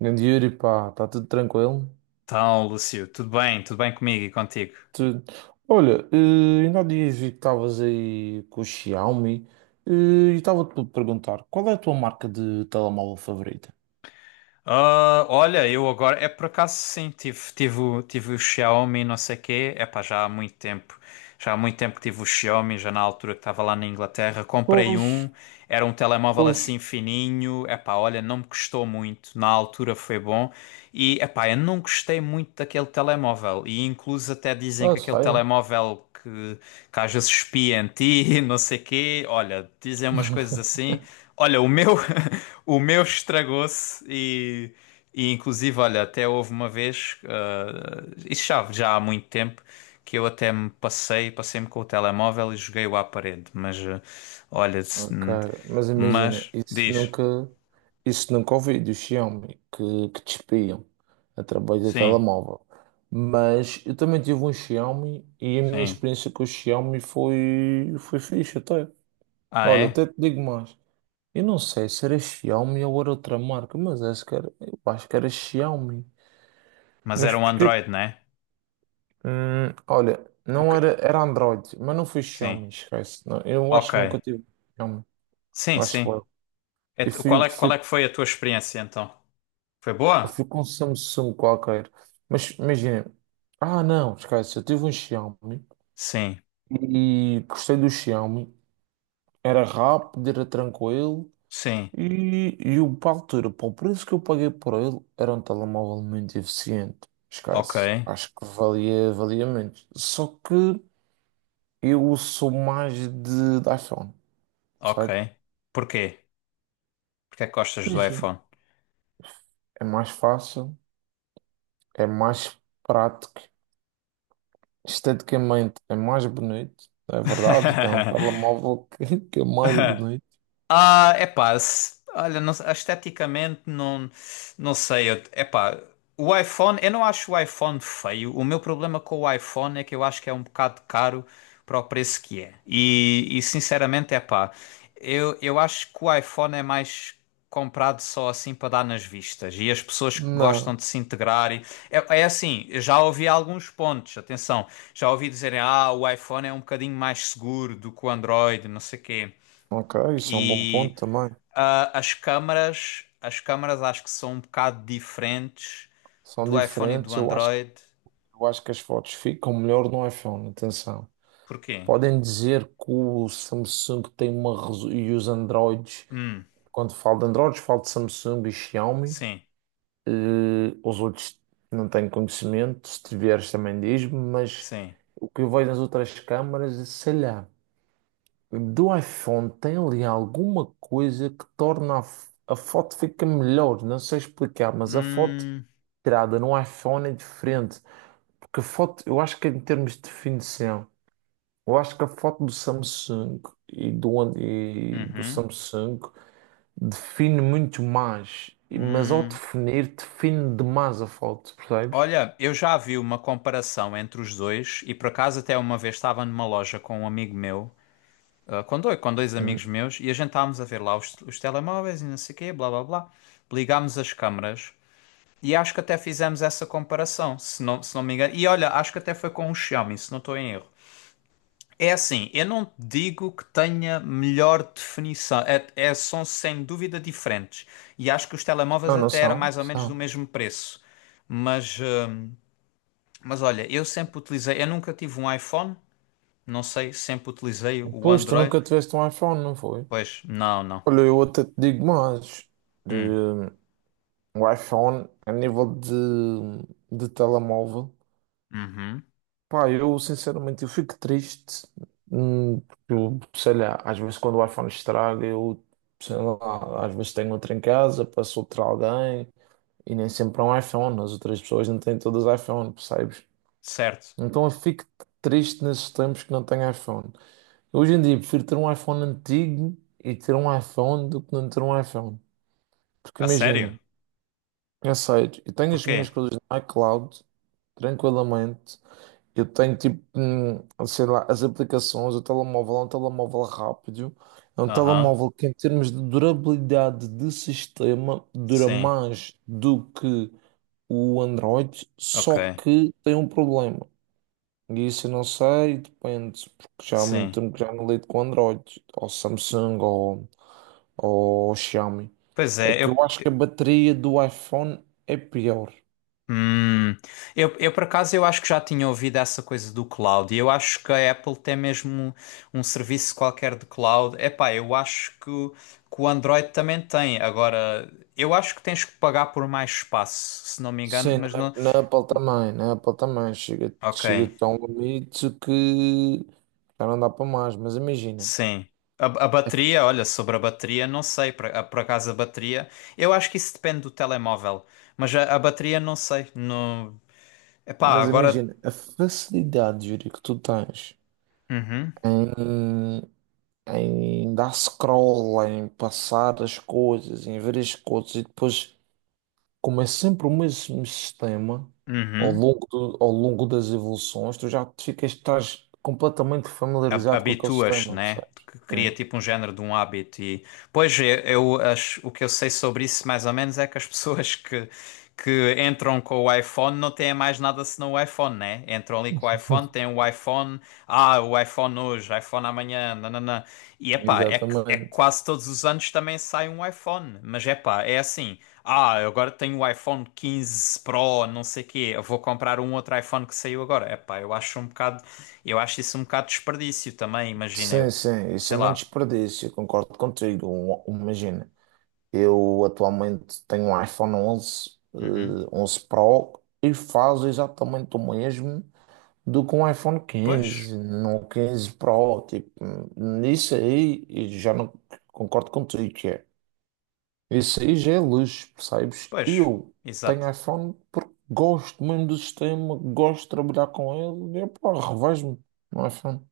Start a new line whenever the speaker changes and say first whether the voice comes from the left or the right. right: Grande Yuri, pá, está tudo tranquilo?
left: Então, Lúcio, tudo bem? Tudo bem comigo e contigo?
right: Tu- Olha, ainda há dias vi que estavas aí com o Xiaomi eh, e estava-te a perguntar qual é a tua marca de telemóvel favorita?
left: Ah, olha, eu agora, é por acaso sim, tive o Xiaomi não sei quê, é pá, já há muito tempo. Já há muito tempo que tive o Xiaomi, já na altura que estava lá na Inglaterra. Comprei
right: Pois,
left: um, era um telemóvel
right: pois.
left: assim fininho. Epá, olha, não me custou muito. Na altura foi bom. E epá, eu não gostei muito daquele telemóvel. E incluso até dizem
right: Ah,
left: que aquele
right: sério?
left: telemóvel que às vezes espia em ti, não sei quê. Olha, dizem umas coisas assim. Olha, o meu, o meu estragou-se e inclusive, olha, até houve uma vez, isso já, há muito tempo, que eu até me passei, passei-me com o telemóvel e joguei-o à parede. Mas, olha,
right: Ok, mas imagina,
left: mas,
right: isso
left: diz,
right: nunca, isso nunca ouvi do Xiaomi que te espiam através do
left: sim,
right: telemóvel. Mas eu também tive um Xiaomi e a minha
left: sim.
right: experiência com o Xiaomi foi fixe até.
left: Ah,
right: Olha, até
left: é?
right: te digo mais. Eu não sei se era Xiaomi ou era outra marca, mas eu acho que era Xiaomi.
left: Mas
right: Mas
left: era um
right: porque,
left: Android, não é?
right: olha,
left: O
right: não
left: que-
right: era, era Android, mas não foi
left: Sim,
right: Xiaomi, esquece. Não, eu acho
left: ok.
right: que nunca tive Xiaomi,
left: Sim,
right: acho
left: sim.
right: eu. Eu fui, eu
left: Qual
right: fui,
left: é que foi a tua experiência então? Foi
right: eu
left: boa?
right: fui com um Samsung qualquer. Mas imagina, ah não, esquece, eu tive um Xiaomi
left: Sim,
right: e gostei do Xiaomi. Era rápido, era tranquilo.
left: sim.
right: E o para a altura, para o preço que eu paguei por ele, era um telemóvel muito eficiente.
left: Ok,
right: Esquece. Acho que valia muito. Só que eu sou mais de iPhone,
left: ok.
right: percebes?
left: Porquê? Porquê é que gostas do
right: Imagina,
left: iPhone?
right: é mais fácil, é mais prático, esteticamente é mais bonito, é verdade. Tem um telemóvel que é mais bonito.
left: Ah, é pá, olha, esteticamente não, não sei, é pá, o iPhone, eu não acho o iPhone feio, o meu problema com o iPhone é que eu acho que é um bocado caro para o preço que é, e sinceramente, é pá, eu acho que o iPhone é mais comprado só assim para dar nas vistas, e as pessoas que gostam
right: Não,
left: de se integrar, e, é assim, eu já ouvi alguns pontos, atenção, já ouvi dizerem, ah, o iPhone é um bocadinho mais seguro do que o Android, não sei o quê,
right: ok, isso é um bom ponto também.
left: ah, as câmaras acho que são um bocado diferentes
right: São
left: do iPhone e do
right: diferentes. Eu acho,
left: Android.
right: eu acho que as fotos ficam melhor no iPhone, atenção.
left: Porquê?
right: Podem dizer que o Samsung tem uma e os Androids,
left: Hum,
right: quando falo de Androids, falo de Samsung e Xiaomi.
left: sim,
right: Os outros não tenho conhecimento, se tiveres também diz-me, mas
left: sim.
right: o que eu vejo nas outras câmaras, sei lá, do iPhone tem ali alguma coisa que torna a foto fica melhor, não sei explicar, mas a foto
left: Hum,
right: tirada no iPhone é diferente, porque a foto, eu acho que em termos de definição. Eu acho que a foto do Samsung e do
left: uhum,
right: Samsung define muito mais, mas ao
left: hum.
right: definir, define demais a foto, percebes?
left: Olha, eu já vi uma comparação entre os dois e por acaso até uma vez estava numa loja com um amigo meu, ah, com dois amigos
right: Hum.
left: meus, e a gente estávamos a ver lá os telemóveis e não sei o quê, blá blá blá. Ligámos as câmaras e acho que até fizemos essa comparação, se não me engano. E olha, acho que até foi com o Xiaomi, se não estou em erro. É assim, eu não digo que tenha melhor definição, são sem dúvida diferentes. E acho que os telemóveis
right: Eu não
left: até eram
right: são,
left: mais ou menos do
right: são.
left: mesmo preço. Mas, hum, mas olha, eu sempre utilizei, eu nunca tive um iPhone, não sei, sempre utilizei o
right: Pois, tu
left: Android.
right: nunca tiveste um iPhone, não foi?
left: Pois, não, não.
right: Olha, eu até te digo mais. De,
left: Hum,
right: o iPhone, a nível de telemóvel,
left: uhum,
right: pá, eu sinceramente eu fico triste, porque eu, sei lá, às vezes quando o iPhone estraga, eu, sei lá, às vezes tenho outro em casa, passo outro a alguém, e nem sempre é um iPhone, as outras pessoas não têm todas iPhone, percebes?
left: certo.
right: Então eu fico triste nesses tempos que não tenho iPhone. Hoje em dia prefiro ter um iPhone antigo e ter um iPhone do que não ter um iPhone. Porque
left: A sério?
right: imagina, eu tenho as
left: Porquê?
right: minhas coisas no iCloud, tranquilamente. Eu tenho tipo, sei lá, as aplicações, o telemóvel é um telemóvel rápido, é um
left: Aham,
right: telemóvel que em termos de durabilidade de sistema dura
left: sim,
right: mais do que o Android, só
left: ok,
right: que tem um problema. E isso eu não sei, depende, porque já há muito
left: sim.
right: tempo que já não lido com Android, ou Samsung, ou Xiaomi.
left: Pois
right: É
left: é,
right: que eu acho que a bateria do iPhone é pior.
left: hum, eu por acaso eu acho que já tinha ouvido essa coisa do cloud e eu acho que a Apple tem mesmo um, serviço qualquer de cloud. Epá, eu acho que, que o Android também tem. Agora, eu acho que tens que pagar por mais espaço, se não me engano,
right: Sim,
left: mas não.
right: na Apple também, na Apple também. Chega,
left: Ok,
right: chega a um limite que já não dá para mais.
left: sim. A
right: A
left: bateria, olha, sobre a bateria, não sei, por acaso a bateria, eu acho que isso depende do telemóvel, mas a bateria não sei. Não. Epá,
right: mas
left: agora.
right: imagina a facilidade, Yuri, que tu tens
left: Uhum,
right: em, em dar scroll, em passar as coisas, em ver as coisas e depois, como é sempre o mesmo sistema ao
left: uhum.
right: longo, do- ao longo das evoluções, tu estás completamente familiarizado com aquele
left: Habituas,
right: sistema,
left: né?
right: percebes?
left: Que cria
right: É.
left: tipo um género de um hábito e pois eu o que eu sei sobre isso mais ou menos é que as pessoas que entram com o iPhone não têm mais nada senão o iPhone, né? Entram ali com o iPhone, têm o iPhone, ah, o iPhone hoje, iPhone amanhã, nananã. E epá, é que
right: Exatamente.
left: quase todos os anos também sai um iPhone, mas epá, é assim, ah, eu agora tenho o iPhone 15 Pro, não sei quê, eu vou comprar um outro iPhone que saiu agora. Epá, eu acho um bocado, eu acho isso um bocado desperdício também, imagina, eu,
right: Sim, sim, isso
left: sei
right: é muito
left: lá.
right: desperdício, eu concordo contigo. Imagina, eu atualmente tenho um iPhone 11 ,
left: Uhum.
right: 11 Pro, e faz exatamente o mesmo do que um iPhone
left: Pois,
right: 15 no 15 Pro. Tipo, nisso aí eu já não concordo contigo, que é. Isso aí já é luxo, percebes?
left: pois,
right: Eu
left: exato.
right: tenho iPhone porque gosto mesmo do sistema, gosto de trabalhar com ele e pá, revejo-me no iPhone.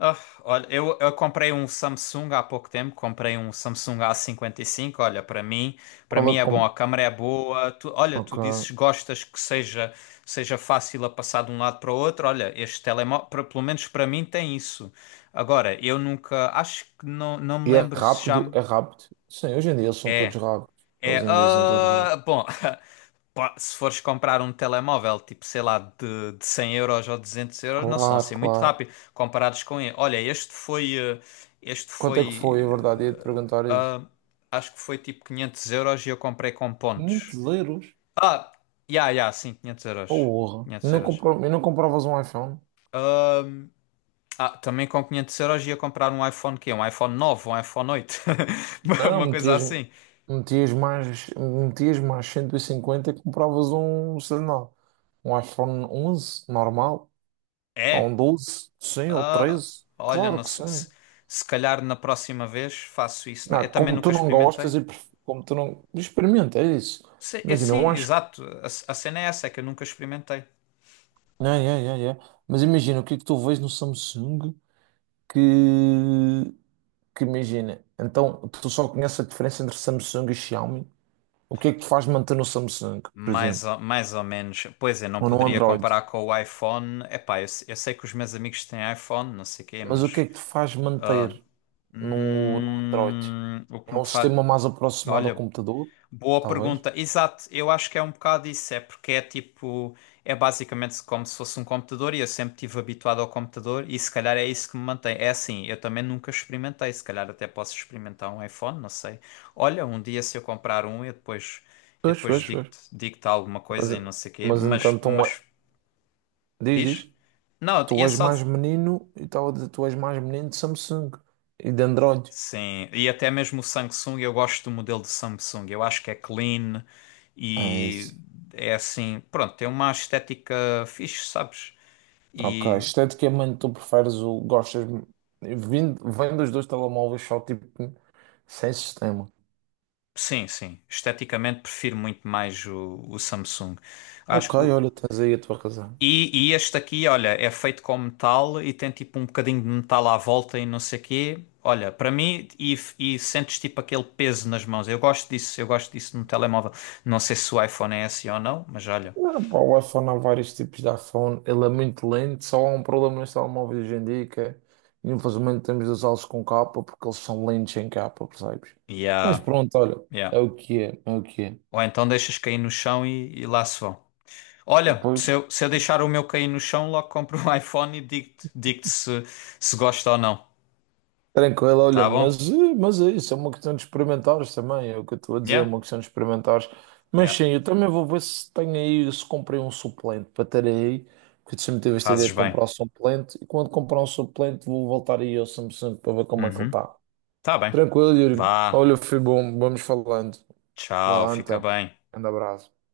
left: Ah, olha, eu comprei um Samsung há pouco tempo, comprei um Samsung A55. Olha, para
right: Qual
left: mim
right: é
left: é bom,
right: que.
left: a câmera é boa. Tu, olha, tu
right: Ok.
left: dizes gostas que seja fácil a passar de um lado para o outro. Olha, este telemóvel, pelo menos para mim tem isso. Agora, eu nunca, acho que não, não me
right: E é
left: lembro se já
right: rápido,
left: me-
right: é rápido. Sim, hoje em dia eles são todos
left: é.
right: rápidos. Eles
left: É,
right: em dia são todos
left: ah,
right: rápidos.
left: bom, Pá, se fores comprar um telemóvel, tipo, sei lá, de 100 euros ou 200 euros, não são
right: Claro,
left: assim muito
right: claro.
left: rápido comparados com ele. Olha, este
right: Quanto é que foi, a
left: foi,
right: verdade?
left: eh,
right: Ia-te perguntar isso.
left: acho que foi tipo 500 euros e eu comprei com
right: 500
left: pontos.
right: euros?
left: Ah, já, sim, 500 euros.
right: Porra.
left: quinhentos euros.
right: E não compravas um iPhone?
left: Ah, também com 500 euros ia comprar um iPhone quê? Um iPhone 9, um iPhone 8. Uma
right: Não,
left: uma coisa
right: metias,
left: assim.
right: metias mais, metias mais 150 e compravas um, sei lá, um iPhone 11 normal, ou
left: É.
right: um 12 sim, ou
left: Ah,
right: 13.
left: olha,
right: Claro
left: não
right: que
left: sei.
right: sim.
left: Se calhar na próxima vez faço isso. Não é?
right: Não,
left: Eu também
right: como tu
left: nunca
right: não gostas
left: experimentei.
right: e pref- como tu não... Experimenta, é isso.
left: Sim,
right: Imagina, eu
left: sim,
right: acho
left: exato. A cena é essa, é que eu nunca experimentei.
right: Não, é. Mas imagina, o que é que tu vês no Samsung que, que imagina, então tu só conheces a diferença entre Samsung e Xiaomi. O que é que te faz manter no Samsung, por
left: Mais
right: exemplo,
left: ou, mais ou menos. Pois é, não
right: ou no
left: poderia
right: Android?
left: comparar com o iPhone. Epá, eu, se- eu sei que os meus amigos têm iPhone, não sei quê,
right: Mas o que
left: mas.
right: é que te faz manter no Android?
left: O que
right: É
left: me
right: um
left: faz.
right: sistema mais aproximado ao
left: Olha,
right: computador,
left: boa
right: talvez.
left: pergunta. Exato, eu acho que é um bocado isso, é porque é tipo, é basicamente como se fosse um computador e eu sempre estive habituado ao computador e se calhar é isso que me mantém. É assim, eu também nunca experimentei, se calhar até posso experimentar um iPhone, não sei. Olha, um dia se eu comprar um, eu
right: Pois,
left: depois
right: pois, pois.
left: digo-te, digo-te alguma
right: Mas,
left: coisa e não sei quê,
right: mas então, tu, é,
left: mas
right: diz,
left: diz?
right: diz,
left: Não,
right: tu
left: ia
right: és
left: só.
right: mais menino e tal, tu és mais menino de Samsung e de Android.
left: Sim, e até mesmo o Samsung, eu gosto do modelo de Samsung. Eu acho que é clean
right: É
left: e
right: isso.
left: é assim, pronto, tem uma estética fixe, sabes?
right: Ok,
left: E
right: esteticamente tu preferes o. Gostas. Vem dos dois telemóveis só tipo sem sistema.
left: sim, sim, esteticamente prefiro muito mais o Samsung. Acho
right: Ok,
left: que o-
right: olha, tens aí a tua razão.
left: e este aqui, olha, é feito com metal e tem tipo um bocadinho de metal à volta e não sei quê. Olha, para mim, e sentes tipo aquele peso nas mãos. Eu gosto disso no telemóvel. Não sei se o iPhone é assim ou não, mas olha.
right: Ah, pá, o iPhone há vários tipos de iPhone, ele é muito lento, só há um problema nos telemóveis hoje em dia que é, infelizmente temos de usá-los com capa porque eles são lentos em capa, percebes? Mas
left: Yeah.
right: pronto, olha,
left: Yeah.
right: é o que é, é o que é.
left: Ou então deixas cair no chão e lá se vão. Olha,
right: Depois
left: se eu deixar o meu cair no chão, logo compro um iPhone e digo-te digo-te se, se gosta ou não.
right: tranquilo, olha,
left: Tá bom?
right: mas é isso, é uma questão de experimentares também, é o que eu estou a dizer, é
left: Yeah?
right: uma questão de experimentares. Mas
left: Yeah.
right: sim, eu também vou ver se tenho aí, se comprei um suplente para ter aí, porque eu sempre tive esta ideia
left: Fazes
right: de
left: bem.
right: comprar um suplente, e quando comprar um suplente vou voltar aí ao Samsung para ver como é que ele
left: Uhum.
right: está.
left: Tá bem.
right: Tranquilo, Yuri.
left: Vá.
right: Olha, foi bom, vamos falando. Vá
left: Tchau.
right: lá
left: Fica
right: então,
left: bem.
right: grande abraço.